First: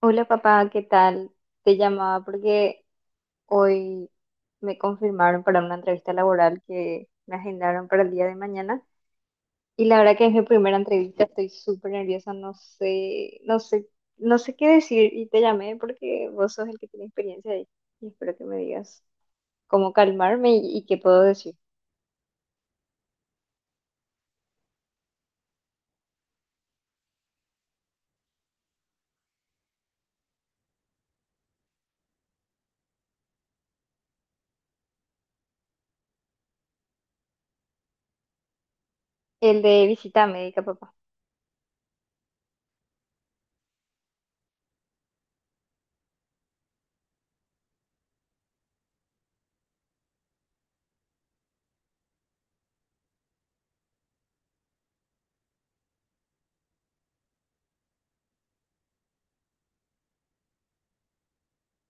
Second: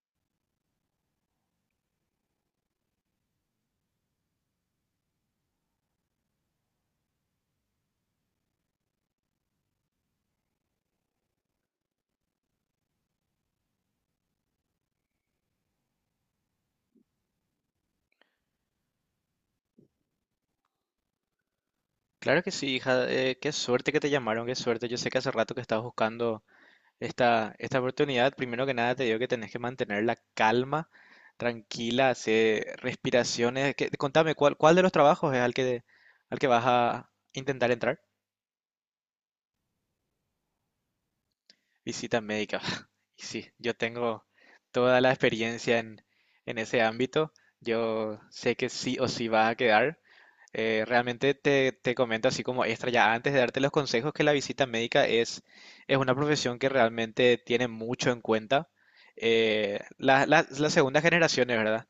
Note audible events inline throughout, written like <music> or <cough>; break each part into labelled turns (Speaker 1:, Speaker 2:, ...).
Speaker 1: Hola papá, ¿qué tal? Te llamaba porque hoy me confirmaron para una entrevista laboral que me agendaron para el día de mañana y la verdad que es mi primera entrevista, estoy súper nerviosa, no sé qué decir y te llamé porque vos sos el que tiene experiencia ahí y espero que me digas cómo calmarme y qué puedo decir.
Speaker 2: Claro que sí, hija. Qué suerte que te llamaron, qué suerte. Yo sé que hace rato que estabas buscando esta oportunidad. Primero que nada te digo que tenés que mantener la calma, tranquila, hacer respiraciones. Contame, ¿cuál de los trabajos es al que vas a intentar entrar?
Speaker 1: El de visita médica, papá.
Speaker 2: Visita médica. <laughs> Y sí, yo tengo toda la experiencia en ese ámbito. Yo sé que sí o sí va a quedar. Realmente te comento así como extra ya antes de darte los consejos que la visita médica es una profesión que realmente tiene mucho en cuenta. Las segundas generaciones, ¿verdad?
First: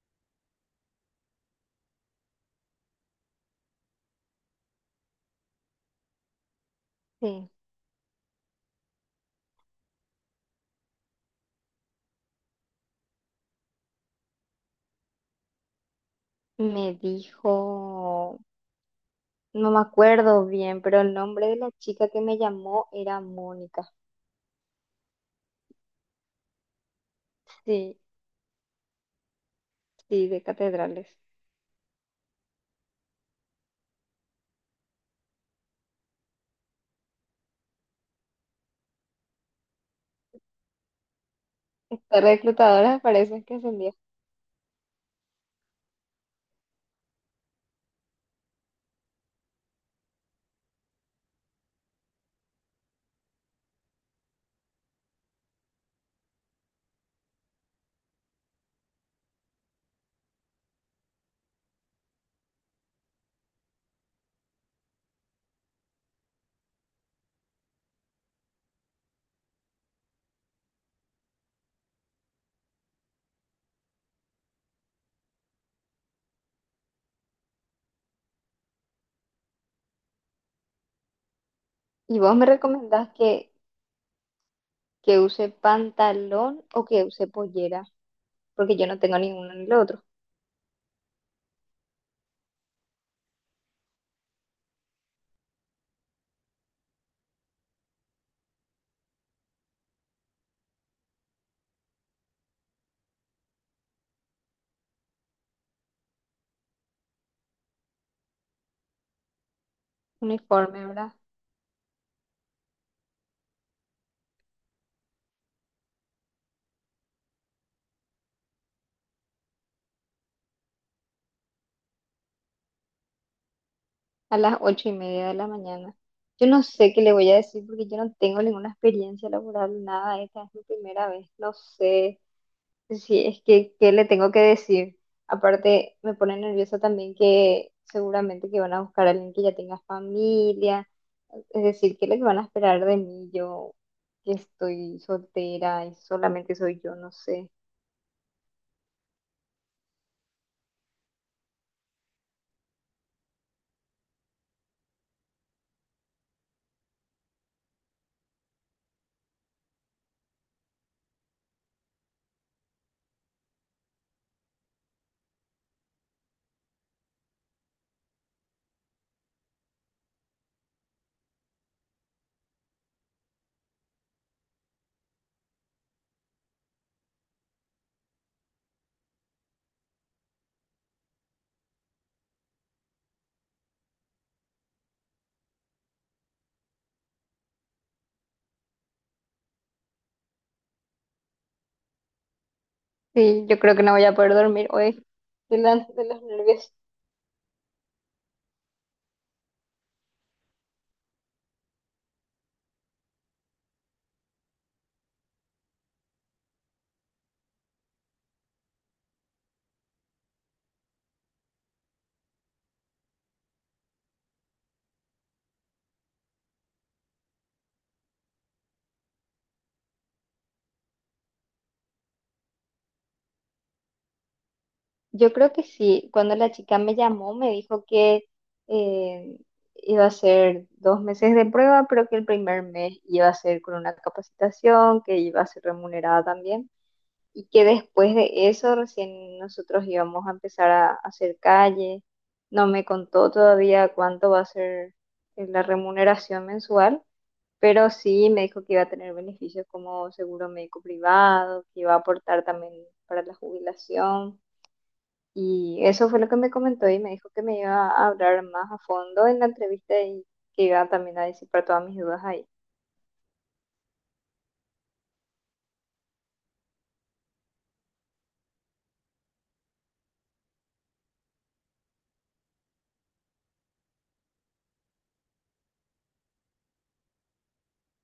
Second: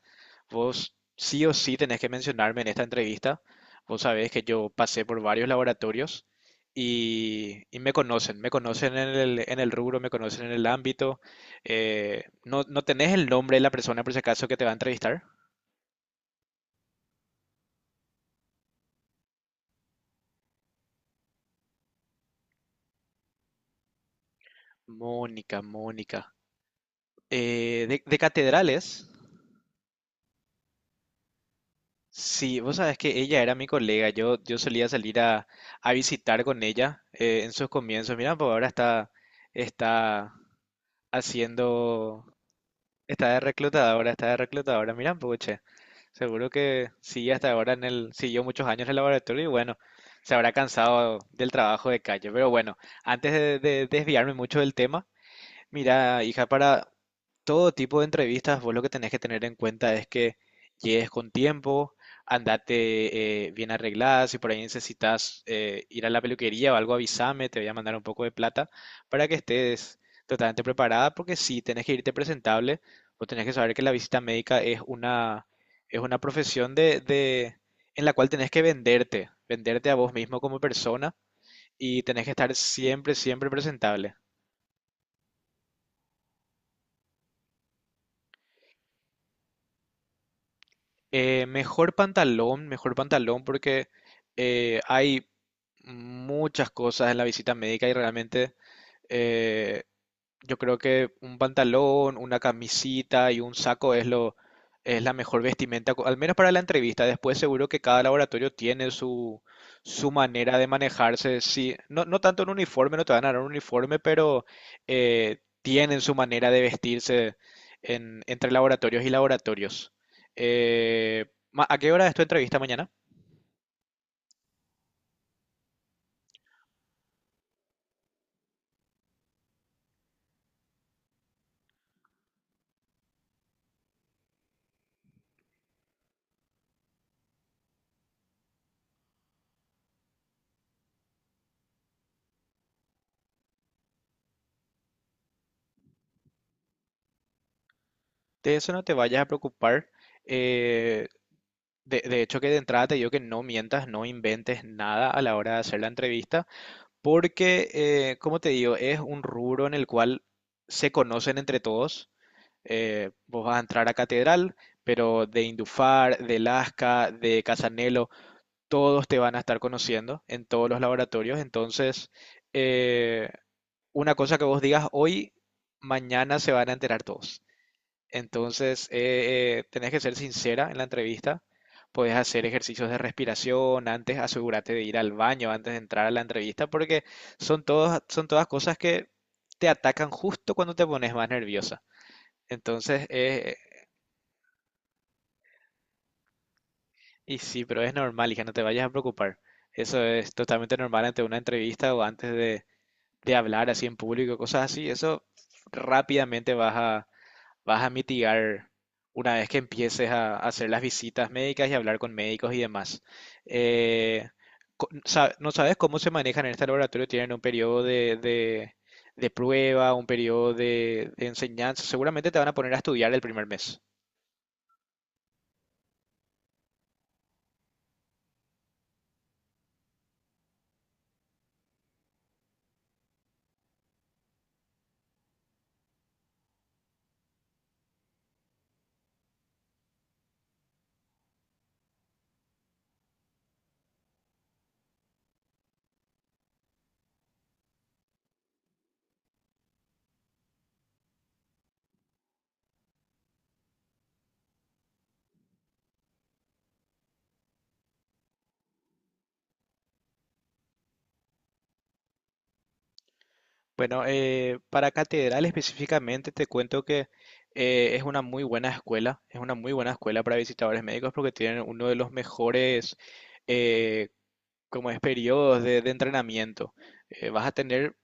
Speaker 2: Vos sí o sí tenés que mencionarme en esta entrevista. Vos sabés que yo pasé por varios laboratorios
Speaker 1: Sí,
Speaker 2: y me conocen en el rubro, me conocen en el ámbito. ¿No tenés el nombre de la persona por si acaso que te va a entrevistar?
Speaker 1: me dijo, no me acuerdo bien, pero el nombre de la chica que me llamó era Mónica.
Speaker 2: Mónica, Mónica. Eh,
Speaker 1: Sí,
Speaker 2: de, de catedrales,
Speaker 1: sí, de catedrales.
Speaker 2: sí, vos sabés que ella era mi colega, yo solía salir a visitar con ella en sus comienzos. Mira, pues ahora está
Speaker 1: Estas
Speaker 2: haciendo.
Speaker 1: reclutadoras
Speaker 2: Está de
Speaker 1: parecen que ascendía.
Speaker 2: reclutadora, está de reclutadora. Mira un poco, che. Seguro que sigue hasta ahora siguió muchos años en el laboratorio y bueno, se habrá cansado del trabajo de calle. Pero bueno, antes de desviarme mucho del tema, mira, hija, para todo tipo de entrevistas, vos lo que tenés que tener en cuenta es que llegues con tiempo, andate bien arreglada, si por ahí necesitas ir a la peluquería o algo, avísame, te voy a mandar un poco de plata para que estés totalmente preparada, porque si tenés que irte presentable, vos tenés que saber que la visita médica es una profesión en la cual tenés que venderte, venderte a vos mismo como persona y
Speaker 1: ¿Y
Speaker 2: tenés que
Speaker 1: vos me
Speaker 2: estar
Speaker 1: recomendás
Speaker 2: siempre, siempre
Speaker 1: que,
Speaker 2: presentable.
Speaker 1: que use pantalón o que use pollera? Porque yo no tengo ninguno ni lo otro.
Speaker 2: Mejor pantalón, mejor pantalón porque hay muchas cosas en la visita médica y realmente eh, yo creo que un pantalón, una camisita y un saco es la mejor vestimenta, al menos para la entrevista. Después seguro que cada laboratorio tiene su manera de
Speaker 1: Uniforme, ¿verdad?
Speaker 2: manejarse. Sí, no tanto un uniforme, no te van a dar un uniforme, pero tienen su manera de vestirse entre laboratorios y laboratorios. Eh, ¿A qué hora es tu entrevista mañana?
Speaker 1: A las 8:30 de la mañana. Yo no sé qué le voy a decir porque yo no tengo ninguna experiencia laboral, nada. Esta es mi primera vez. No sé. Sí, es que, ¿qué le tengo que decir? Aparte, me pone nerviosa también que seguramente que van a buscar a alguien que ya tenga familia. Es decir, ¿qué es lo que van a esperar de mí? Yo que estoy soltera y solamente soy yo, no sé.
Speaker 2: De eso no te vayas a preocupar. eh, de hecho, que de entrada te digo que no mientas, no inventes nada a la hora de hacer la entrevista, porque, como te digo, es un rubro en el cual se conocen entre todos. Vos vas a entrar a Catedral, pero de Indufar, de Lasca, de Casanelo, todos te van a estar conociendo en todos los laboratorios. Entonces, eh, una cosa que vos digas hoy, mañana se van a enterar todos. Entonces, tenés que ser sincera en la entrevista. Podés hacer ejercicios de respiración antes, asegúrate de ir al baño antes de entrar a la entrevista, porque son todos, son todas cosas que te atacan justo cuando te pones más nerviosa. Entonces,
Speaker 1: Sí, yo creo que no voy a poder dormir hoy de los nervios.
Speaker 2: y sí, pero es normal, hija, no te vayas a preocupar. Eso es totalmente normal ante una entrevista o antes de hablar así en público, cosas así. Eso rápidamente vas a mitigar una vez que empieces a hacer las visitas médicas y hablar con médicos y demás. Eh, ¿No sabes cómo se manejan en este laboratorio? ¿Tienen un periodo de prueba, un periodo de enseñanza? Seguramente te van a poner a estudiar el primer mes.
Speaker 1: Yo creo que sí. Cuando la chica me llamó, me dijo que eh, iba a ser 2 meses de prueba, pero que el primer mes iba a ser con una capacitación, que iba a ser remunerada también, y que después de eso recién nosotros íbamos a empezar a hacer calle. No me contó todavía cuánto va a ser la remuneración mensual, pero sí me dijo que iba a tener beneficios como seguro médico privado, que iba a aportar también para la jubilación y eso fue lo que me comentó y me dijo que me iba a hablar más a fondo en la entrevista y que iba también a disipar todas mis dudas ahí.
Speaker 2: Bueno, para Catedral específicamente te cuento que es una muy buena escuela, es una muy buena escuela para visitadores médicos porque tienen uno de los mejores eh, como es periodos de entrenamiento, vas a tener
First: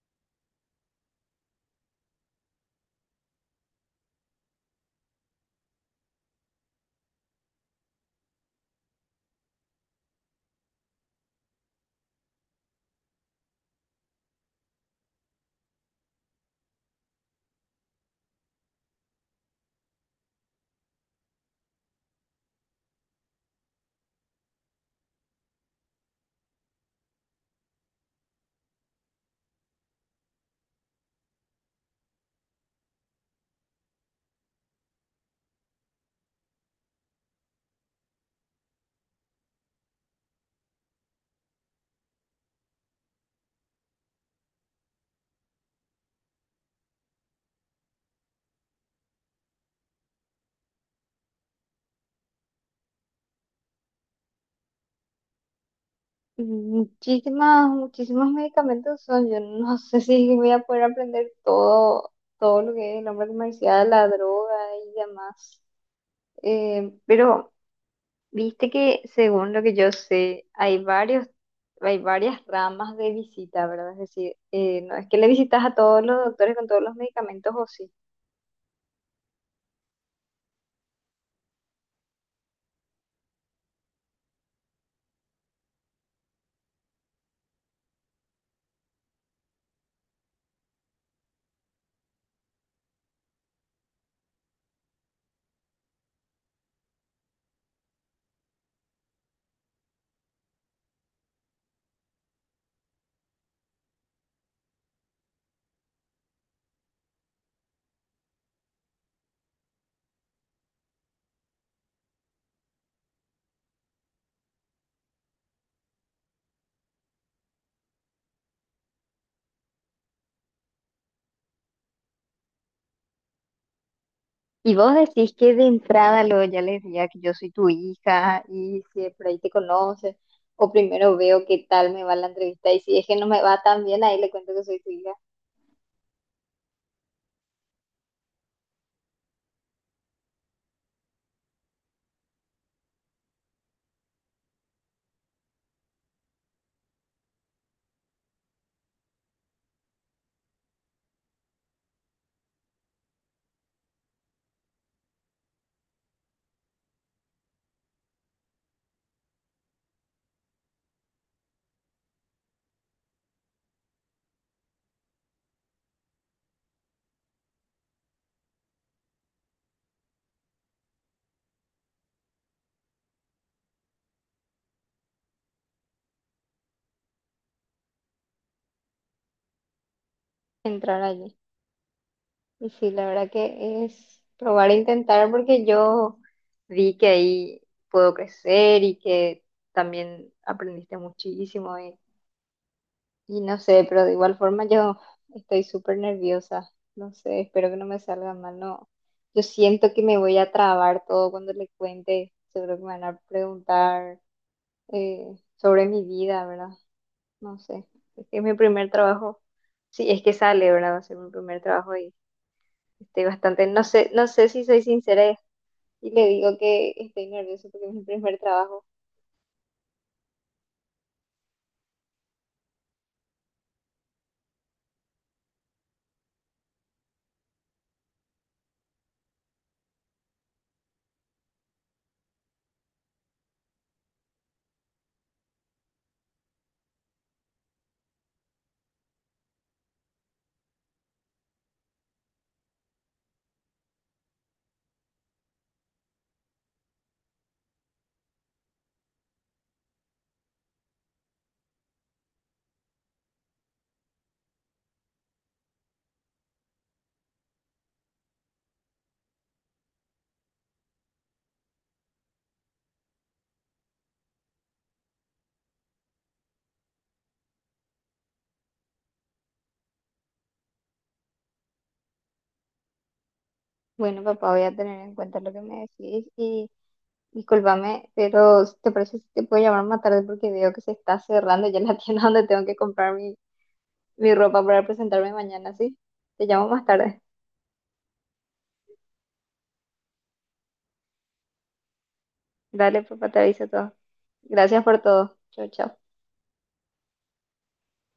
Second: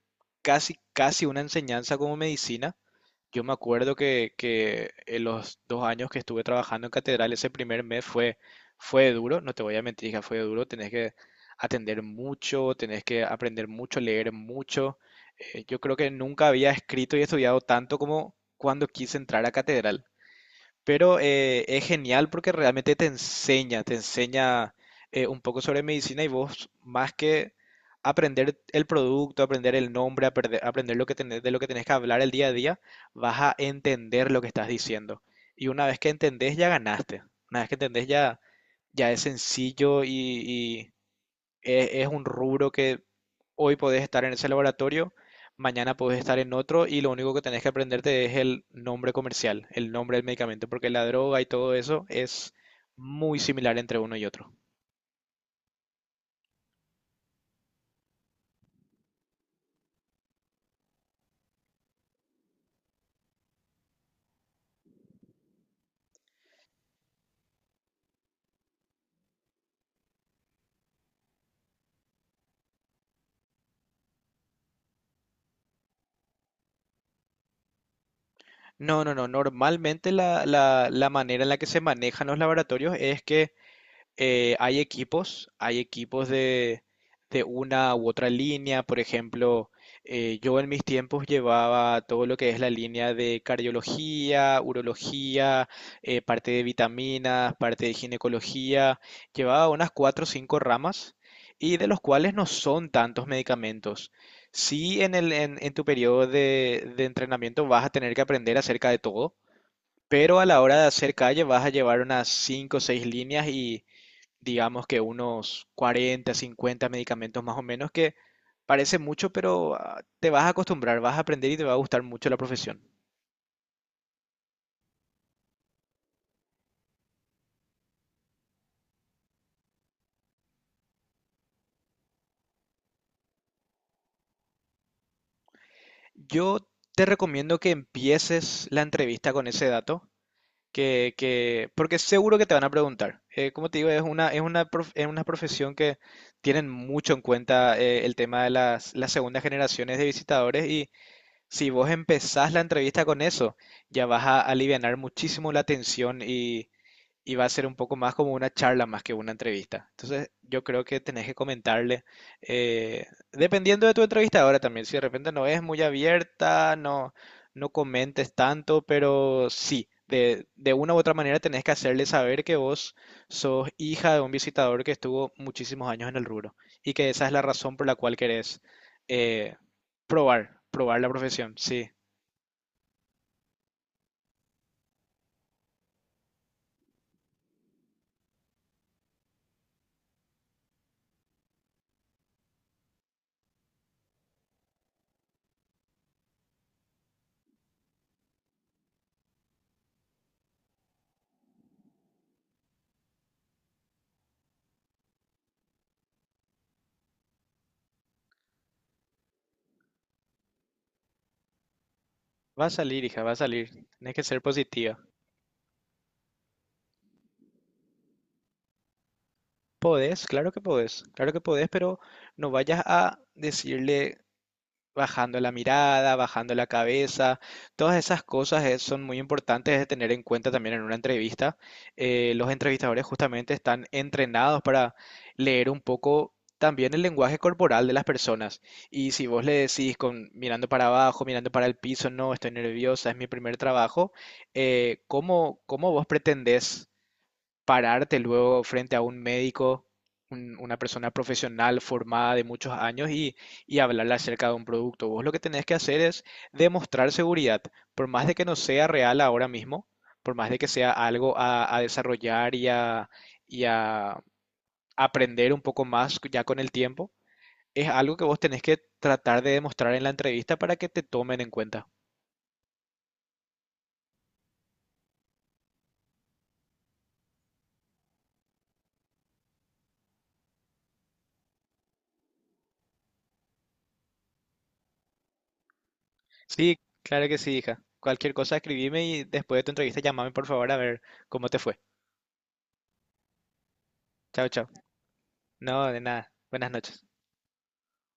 Speaker 2: casi, casi una enseñanza como medicina. Yo me acuerdo que en los 2 años que estuve trabajando en Catedral, ese primer mes fue duro, no te voy a mentir, hija, fue duro, tenés que atender mucho, tenés que aprender mucho, leer mucho. Yo creo que nunca había escrito y estudiado tanto como cuando quise entrar a Catedral. Pero es genial porque realmente te enseña un poco sobre medicina y vos más que aprender el producto, aprender el nombre, aprender, de lo que tenés que hablar el día a día, vas a entender lo que estás diciendo. Y una vez que entendés ya ganaste. Una vez que entendés ya, ya es sencillo y es un rubro que hoy podés estar en ese laboratorio, mañana podés estar en otro y lo único que tenés que aprenderte es el nombre comercial, el nombre del medicamento, porque la droga y todo eso es muy similar entre uno y otro.
Speaker 1: Muchísimos medicamentos son. Yo no <laughs> sé si voy a poder aprender todo lo que es el hombre comercial, la droga y demás. Pero viste que según lo que yo sé, hay varias ramas de visita, ¿verdad? Es decir, no es que le visitas a todos los doctores con todos los medicamentos o sí.
Speaker 2: No, no, no. Normalmente la manera en la que se manejan los laboratorios es que hay equipos de una u otra línea. Por ejemplo, yo en mis tiempos llevaba todo lo que es la línea de cardiología, urología, parte de vitaminas, parte de ginecología. Llevaba unas cuatro o cinco ramas y de los cuales no son tantos medicamentos. Sí, en tu periodo de entrenamiento vas a tener que aprender acerca de todo, pero a la hora de hacer calle vas a llevar unas cinco o seis líneas y digamos que unos 40 50 medicamentos más o menos, que parece mucho, pero ah, te vas a acostumbrar, vas a aprender y te va a gustar mucho la profesión.
Speaker 1: Y vos decís que de entrada luego ya le decía que yo soy tu hija y si de por ahí te conoces, o primero veo qué tal me va la entrevista y si es que no me va tan bien, ahí le cuento que soy tu hija,
Speaker 2: Yo te recomiendo que empieces la entrevista con ese dato, porque seguro que te van a preguntar. Como te digo, es una profesión que tienen mucho en cuenta el tema de las segundas generaciones de visitadores y si vos empezás la entrevista con eso, ya vas a alivianar muchísimo la tensión y va a ser un poco más como una charla más que una entrevista. Entonces, yo creo que tenés que comentarle, eh, dependiendo de tu entrevistadora también, si de repente no es muy abierta, no, no comentes tanto, pero sí, de una u otra manera tenés que hacerle saber que vos sos hija de un visitador que estuvo muchísimos años en el rubro y que esa es la razón por la cual querés eh, probar, probar
Speaker 1: entrar
Speaker 2: la
Speaker 1: allí.
Speaker 2: profesión. Sí,
Speaker 1: Y sí, la verdad que es probar e intentar porque yo vi que ahí puedo crecer y que también aprendiste muchísimo. Y no sé, pero de igual forma yo estoy súper nerviosa. No sé, espero que no me salga mal. No, yo siento que me voy a trabar todo cuando le cuente. Seguro que me van a preguntar sobre mi vida, ¿verdad? No sé. Es mi primer trabajo. Sí, es que sale, ¿verdad? Va a ser mi primer trabajo y
Speaker 2: va a salir, hija,
Speaker 1: estoy
Speaker 2: va a
Speaker 1: bastante.
Speaker 2: salir.
Speaker 1: No sé,
Speaker 2: Tenés
Speaker 1: no
Speaker 2: que ser
Speaker 1: sé si soy
Speaker 2: positiva.
Speaker 1: sincera y le digo que estoy nerviosa porque es mi primer trabajo.
Speaker 2: Podés, claro que podés, claro que podés, pero no vayas a decirle bajando la mirada, bajando la cabeza, todas esas cosas son muy importantes de tener en cuenta también en una entrevista. Los entrevistadores justamente están entrenados para leer un poco también el lenguaje corporal de las personas. Y si vos le decís con mirando para abajo, mirando para el piso, no, estoy nerviosa, es mi primer trabajo, ¿cómo vos pretendés pararte luego frente a un médico, una persona profesional formada de muchos años y hablarle acerca de un producto? Vos lo que tenés que hacer es demostrar seguridad, por más de que no sea real ahora mismo, por más de que sea algo a desarrollar y a aprender un poco más ya con el tiempo. Es algo que vos tenés que tratar de demostrar en la entrevista para que te tomen en cuenta.
Speaker 1: Bueno, papá, voy a tener en cuenta lo que me decís. Discúlpame, pero ¿te parece si te puedo llamar más tarde? Porque veo que se está cerrando ya la <laughs> tienda donde tengo que comprar mi ropa para presentarme mañana, ¿sí? Te llamo
Speaker 2: Sí,
Speaker 1: más tarde.
Speaker 2: claro que sí, hija. Cualquier cosa escribime y después de tu entrevista llamame por favor a ver cómo te fue.
Speaker 1: Dale, papá, te aviso todo.
Speaker 2: Chao, chao.
Speaker 1: Gracias por todo. Chao,
Speaker 2: No,
Speaker 1: chao.
Speaker 2: de nada. Buenas noches.